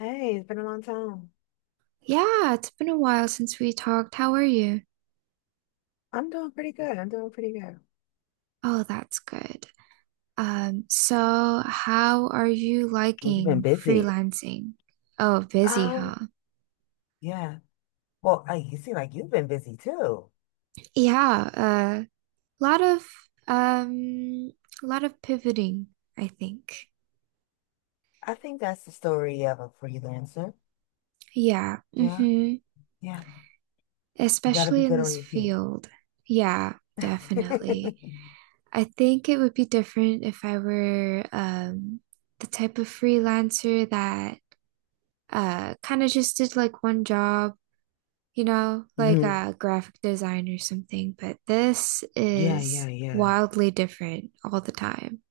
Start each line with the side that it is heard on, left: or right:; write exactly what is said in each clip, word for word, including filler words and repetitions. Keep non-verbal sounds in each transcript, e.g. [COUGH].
left: Hey, it's been a long time.
right: Yeah, it's been a while since we talked. How are you?
left: I'm doing pretty good. I'm doing pretty good.
right: Oh, that's good. Um, so how are you
left: Well, you've been
right: liking
left: busy.
right: freelancing? Oh, busy,
left: Um,
right: huh?
left: Yeah. Well, I, you seem like you've been busy too.
right: Yeah, a uh, lot of um, lot of pivoting, I think.
left: I think that's the story of a freelancer.
right: Yeah,
left: Yeah.
right: mm-hmm.
left: Yeah. You got to be
right: Especially in
left: good on
right: this
left: your feet.
right: field. Yeah, definitely.
left: [LAUGHS]
right: I think it would be different if I were um the type of freelancer that uh kind of just did like one job, you know, like
left: Mhm.
right: a graphic design or something, but this
left: Yeah,
right: is
left: yeah, yeah.
right: wildly different all the time.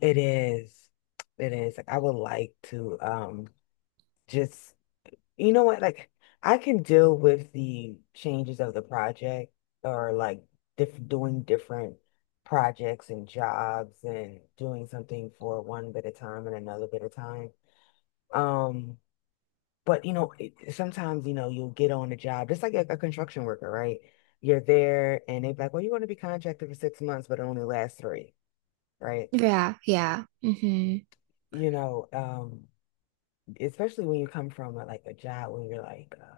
left: It is. It is. Like, I would like to um just. You know what? Like, I can deal with the changes of the project or like diff doing different projects and jobs and doing something for one bit of time and another bit of time. Um, but you know, it, sometimes you know you'll get on a job just like a, a construction worker, right? You're there and they're like, "Well, you're going to be contracted for six months, but it only lasts three, right?"
right: Yeah, yeah. hmm
left: You know, um, especially when you come from a, like a job when you're like. uh,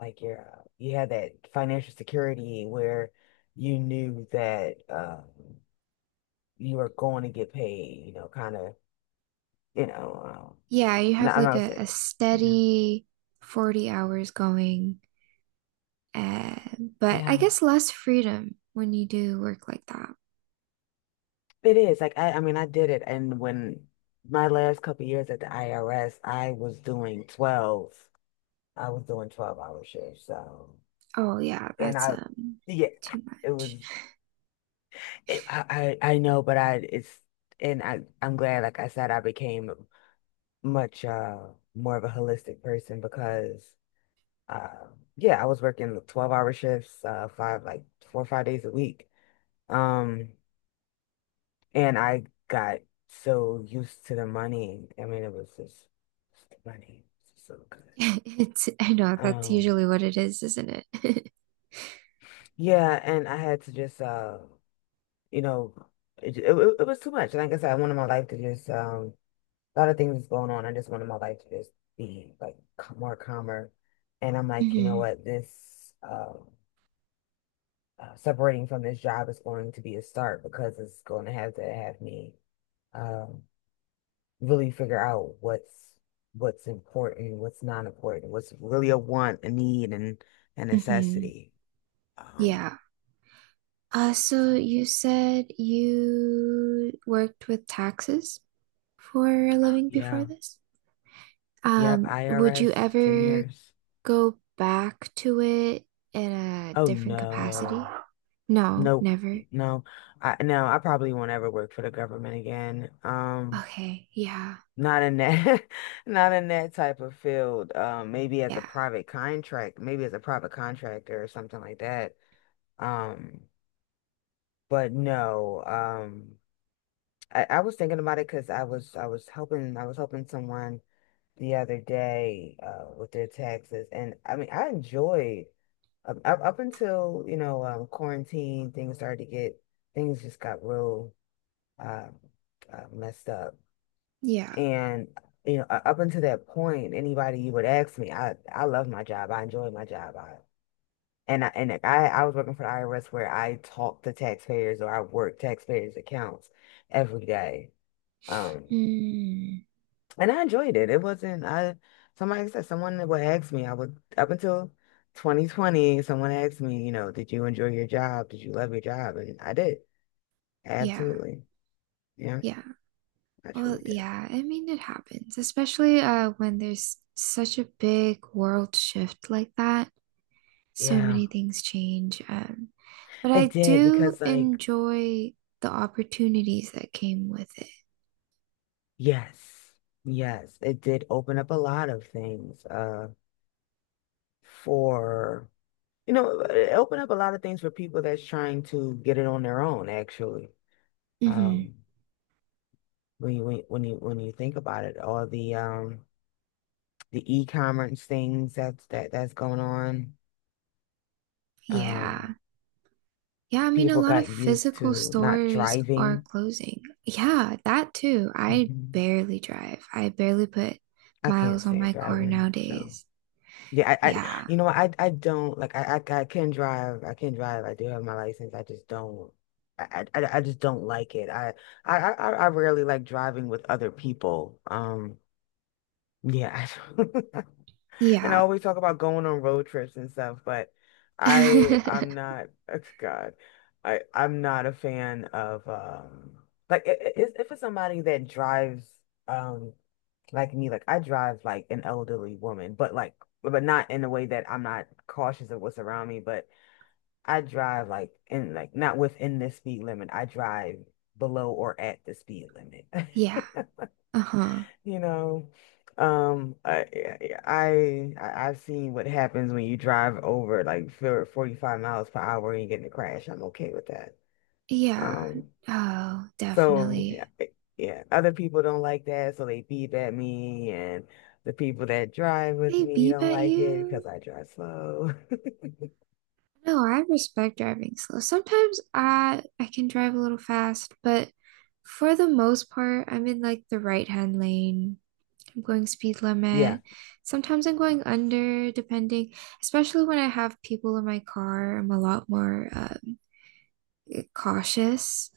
left: like your uh, you had that financial security where you knew that um, you were going to get paid, you know, kind of, you know, um,
right: Yeah, you
left: no,
right: have
left: I'm
right: like
left: not
right: a, a
left: saying, yeah,
right: steady forty hours going, uh, but I
left: Yeah.
right: guess less freedom when you do work like that.
left: it is like I, I mean, I did it, and when my last couple years at the I R S, I was doing twelve, I was doing twelve hour shifts, so
right: Oh yeah,
left: and
right: that's
left: I,
right: um
left: yeah,
right: too
left: it was,
right: much. [LAUGHS]
left: it, I, I I know, but I it's. And I, I'm glad, like I said, I became much uh more of a holistic person because uh yeah, I was working twelve-hour shifts, uh five like four or five days a week. Um and I got so used to the money. I mean, it was just, just the money. It's so good.
right: It's I know that's
left: Um
right: usually what it is, isn't it?
left: yeah, and I had to just uh you know it, it, it was too much. Like I said, I wanted my life to just um a lot of things going on. I just wanted my life to just be like c- more calmer. And I'm
right: [LAUGHS]
left: like, you know
right: hmm
left: what, this um uh, separating from this job is going to be a start because it's going to have to have me um, really figure out what's what's important, what's not important, what's really a want, a need, and a
right: hmm
left: necessity. Um,
right: Yeah. Uh,
left: so
right: so you said you worked with taxes for a living
left: yeah,
right: before this?
left: yep,
right: Um, would
left: I R S,
right: you
left: ten
right: ever
left: years.
right: go back to it in a
left: Oh
right: different capacity?
left: no.
right: No,
left: Nope.
right: never.
left: No. I no, I probably won't ever work for the government again. Um,
right: Okay, yeah,
left: Not in that, [LAUGHS] not in that type of field. Um, maybe as a
right: yeah,
left: private contract, maybe as a private contractor or something like that. Um, but no. Um, I, I was thinking about it because I was I was helping I was helping someone the other day uh, with their taxes, and I mean I enjoyed up, up up until you know um, quarantine things started to get things just got real um, uh, messed up.
right: yeah.
left: And you know, u- up until that point, anybody you would ask me, I I love my job. I enjoy my job. I and I and like, I I was working for the I R S where I talk to taxpayers or I work taxpayers' accounts every day. Um,
right: Mm,
left: and I enjoyed it. It wasn't I somebody said someone that would ask me, I would up until twenty twenty, someone asked me, you know, did you enjoy your job? Did you love your job? And I did.
right: yeah,
left: Absolutely. Yeah,
right: yeah.
left: I
right: Well,
left: truly did.
right: yeah, I mean it happens, especially uh when there's such a big world shift like that. So
left: Yeah,
right: many things change. Um, but
left: it
right: I
left: did
right: do
left: because like.
right: enjoy the opportunities that came with it.
left: Yes, yes, it did open up a lot of things uh for you know it opened up a lot of things for people that's trying to get it on their own actually.
right: Hmm
left: Um when you when you when you when you think about it, all the um the e-commerce things that's that that's going on. Um
right: Yeah. Yeah, I mean, a
left: people
right: lot
left: got
right: of
left: used
right: physical
left: to not
right: stores are
left: driving.
right: closing. Yeah, that too. I
left: Mhm.
right: barely drive. I barely put
left: I can't
right: miles on
left: stand
right: my car
left: driving, so.
right: nowadays.
left: Yeah, I, I
right: Yeah.
left: you know, I I don't like I, I I can drive. I can drive. I do have my license. I just don't. I I, I I just don't like it. I I I I rarely like driving with other people. Um yeah, [LAUGHS] I don't- [LAUGHS] and I
right: Yeah.
left: always talk about going on road trips and stuff, but I I'm
right: [LAUGHS]
left: not [LAUGHS] oh, God. I I'm not a fan of um like i- i- if if it's somebody that drives um like me, like I drive like an elderly woman, but like. But not in a way that I'm not cautious of what's around me, but I drive like in like not within the speed limit. I drive below or at the speed limit.
right: Yeah.
left: [LAUGHS]
right: Uh-huh.
left: You know, um, I, I I- I've seen what happens when you drive over like for forty-five miles per hour and you get in a crash. I'm okay with that.
right: Yeah.
left: Um,
right: Oh,
left: so
right: definitely.
left: yeah, it- yeah. Other people don't like that, so they beep at me, and the people that drive with
right: They
left: me
right: beep
left: don't
right: at
left: like it because
right: you.
left: I drive slow. [LAUGHS]
right: No, I respect driving slow. Sometimes I I can drive a little fast, but for the most part, I'm in like the right-hand lane. I'm going speed
left: Yeah,
right: limit. Sometimes I'm going under, depending, especially when I have people in my car, I'm a lot more uh, cautious.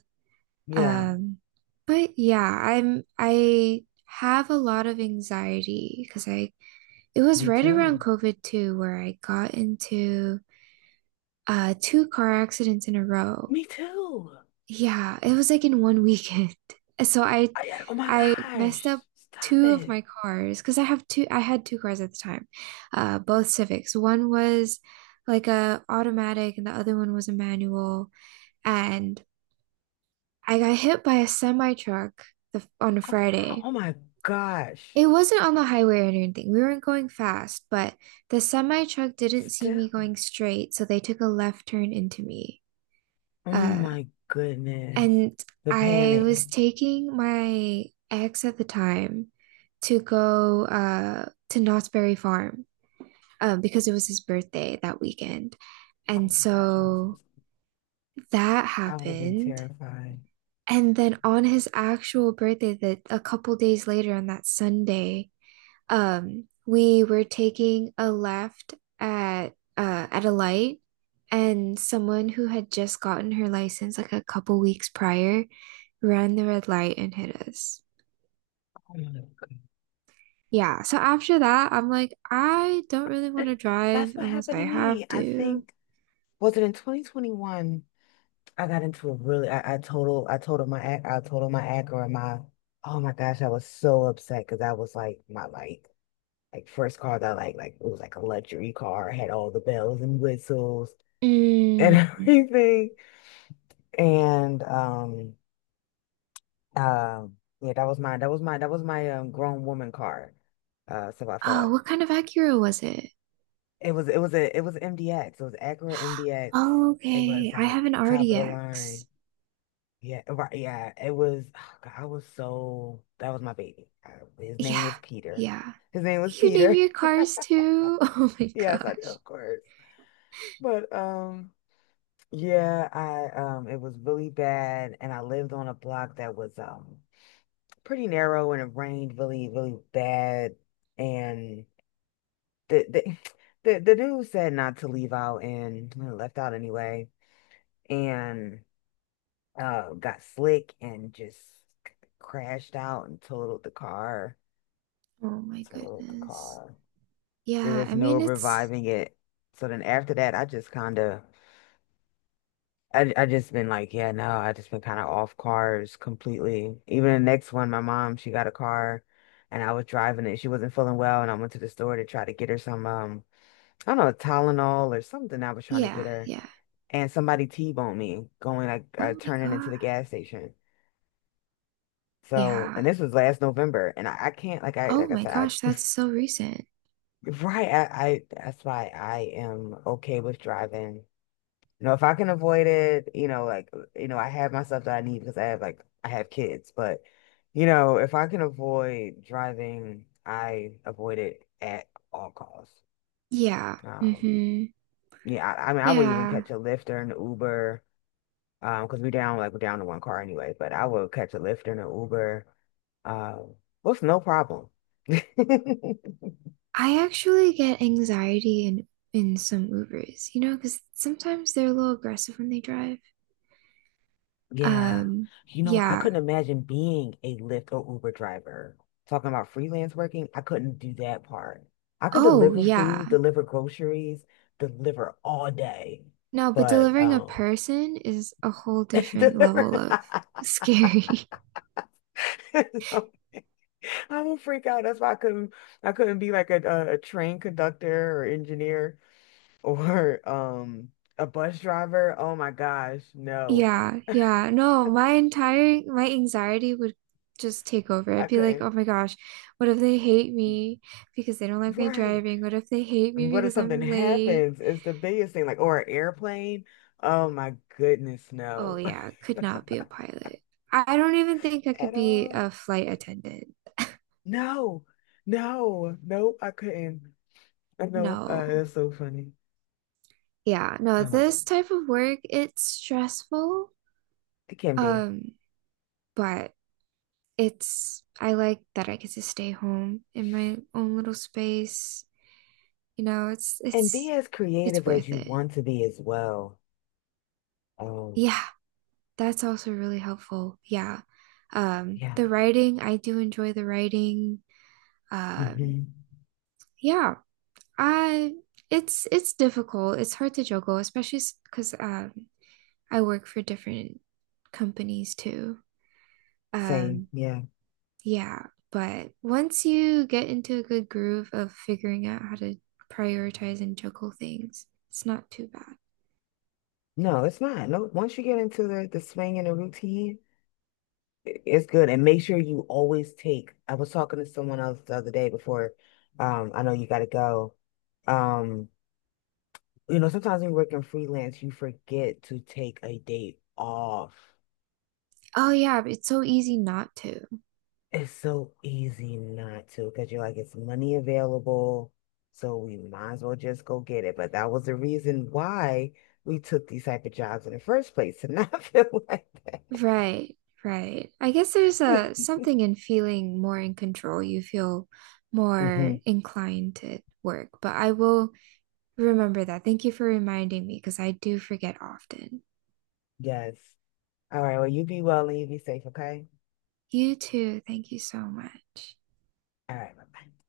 left: yeah.
right: Um, but yeah, I'm I have a lot of anxiety because I it was
left: Me
right: right around
left: too.
right: COVID too, where I got into uh two car accidents in a row.
left: Me too.
right: Yeah, it was like in one weekend. [LAUGHS] So I
left: I, I- oh my
right: I messed
left: gosh!
right: up
left: Stop
right: two of
left: it!
right: my cars because I have two I had two cars at the time. Uh, both Civics. One was like a automatic and the other one was a manual and I got hit by a semi truck the, on a
left: Oh,
right: Friday.
left: oh my gosh!
right: It wasn't on the highway or anything. We weren't going fast, but the semi truck didn't see me going
left: Still.
right: straight, so they took a left turn into me.
left: Oh
right: Uh,
left: my goodness!
right: and
left: The
right: I
left: panic.
right: was taking my ex at the time to go uh, to Knott's Berry Farm uh, because it was his birthday that weekend.
left: Oh
right: And
left: my gosh! I'm,
right: so
left: so-
right: that
left: I would have been
right: happened.
left: terrified.
right: And then on his actual birthday, that a couple days later on that Sunday, um, we were taking a left at uh, at a light, and someone who had just gotten her license like a couple weeks prior ran the red light and hit us.
left: [LAUGHS] Oh my
right: Yeah, so after that, I'm like, I don't really
left: God.
right: want to
left: That's
right: drive
left: what
right: unless
left: happened
right: I
left: to me.
right: have
left: I
right: to.
left: think was it in twenty twenty-one? I got into a really I, I total I totaled my ac- I totaled my Acura and my oh my gosh, I was so upset because that was like my like like first car that like like it was like a luxury car, had all the bells and whistles and [LAUGHS]
right: Mm.
left: everything. And um uh, yeah, that was my that was my that was my um grown woman card. Uh so I thought
right: Oh, what kind of Acura was it?
left: it was it was a it was M D X. It was Acura M D X.
right: Oh,
left: It was
right: okay, I
left: like
right: have an
left: top of the
right: R D X.
left: line. Yeah, right. Yeah, it was [SIGHS] God, I was so that was my baby. Uh, His name
right: Yeah,
left: was Peter.
right: yeah.
left: His name was
right: You name
left: Peter.
right: your
left: [LAUGHS]
right: cars too? [LAUGHS] Oh my
left: Yes, I do,
right: gosh.
left: of course. But um yeah, I um it was really bad and I lived on a block that was um pretty narrow and it rained really, really bad. And the the [SIGHS] the, the dude said not to leave out and I left out anyway. And uh got slick and just crashed out and totaled the car.
right: Oh my
left: Totaled the
right: goodness.
left: car. There
right: Yeah,
left: was
right: I
left: no
right: mean it's
left: reviving it. So then after that I just kinda I I just been like, yeah, no, I just been kind of off cars completely. Even the next one, my mom, she got a car and I was driving it. She wasn't feeling well and I went to the store to try to get her some um I don't know, Tylenol or something I was trying to get
right: yeah,
left: her.
right: yeah.
left: And somebody T-boned me going like uh,
right: Oh my
left: turning into
right: God.
left: the gas station. So,
right: Yeah.
left: and this was last November and I, I can't like I
right: Oh
left: like I
right: my
left: said
right: gosh,
left: I,
right: that's so recent.
left: [LAUGHS] right I, I that's why I am okay with driving. You know, if I can avoid it, you know, like, you know, I have my stuff that I need because I have like I have kids, but you know, if I can avoid driving, I avoid it at all costs.
right: Yeah.
left: Um,
right: Mm-hmm.
left: yeah, I, I mean, I would even
right: Yeah.
left: catch a Lyft or an Uber, um, because we down like we're down to one car anyway, but I would catch a Lyft and an Uber, um, with no problem. [LAUGHS]
right: I actually get anxiety in in some Ubers, you know, because sometimes they're a little aggressive when they drive.
left: Yeah.
right: Um,
left: You know, I
right: yeah.
left: couldn't imagine being a Lyft or Uber driver. Talking about freelance working, I couldn't do that part. I could
right: Oh,
left: deliver
right: yeah.
left: food, deliver groceries, deliver all day,
right: No, but
left: but
right: delivering a
left: um
right: person is a whole
left: [LAUGHS]
right: different
left: deliver
right: level of [LAUGHS]
left: [LAUGHS]
right: scary.
left: So, I will freak out. That's why I couldn't. I couldn't be like a, a, a train conductor or engineer [LAUGHS] or um a bus driver. Oh my gosh, no.
right: Yeah, yeah. No, my entire my anxiety would just take over.
left: I
right: I'd be like,
left: couldn't.
right: "Oh my gosh, what if they hate me because they don't like my
left: Right.
right: driving? What if they hate me
left: What if
right: because
left: something
right: I'm late?"
left: happens? It's the biggest thing, like, or an airplane. Oh my goodness,
right: Oh
left: no.
right: yeah, could not be a pilot. I don't even think I
left: [LAUGHS]
right: could
left: At
right: be
left: all.
right: a flight attendant. [LAUGHS]
left: No, no, no, I couldn't. I know, uh,
right: No.
left: that's so funny.
right: Yeah, no,
left: Oh my
right: this
left: God.
right: type of work, it's stressful.
left: It can be.
right: Um, but it's I like that I get to stay home in my own little space. You know, it's
left: And be
right: it's
left: as
right: it's
left: creative as
right: worth
left: you
right: it.
left: want to be as well. Oh,
right: Yeah, that's also really helpful. Yeah. Um,
left: yeah.
right: the writing, I do enjoy the writing. Um,
left: Hmm.
right: yeah, I it's it's difficult. It's hard to juggle, especially because um I work for different companies too.
left: Same,
right: Um,
left: yeah.
right: yeah, but once you get into a good groove of figuring out how to prioritize and juggle things, it's not too bad.
left: No, it's not. No, once you get into the, the swing and the routine, it's good. And make sure you always take. I was talking to someone else the other day before. Um, I know you gotta go. Um, you know, sometimes when you're working freelance, you forget to take a day off.
right: Oh yeah, it's so easy not to.
left: It's so easy not to because you're like, it's money available, so we might as well just go get it. But that was the reason why we took these type of jobs in the first place to not [LAUGHS] feel like
right: Right, right. I guess there's
left: that.
right: a something in feeling more in control. You feel
left: [LAUGHS] Hmm.
right: more inclined to work, but I will remember that. Thank you for reminding me because I do forget often.
left: Yes. All right. Well, you be well and you be safe, okay?
right: You too. Thank you so much.
left: All right. Bye-bye.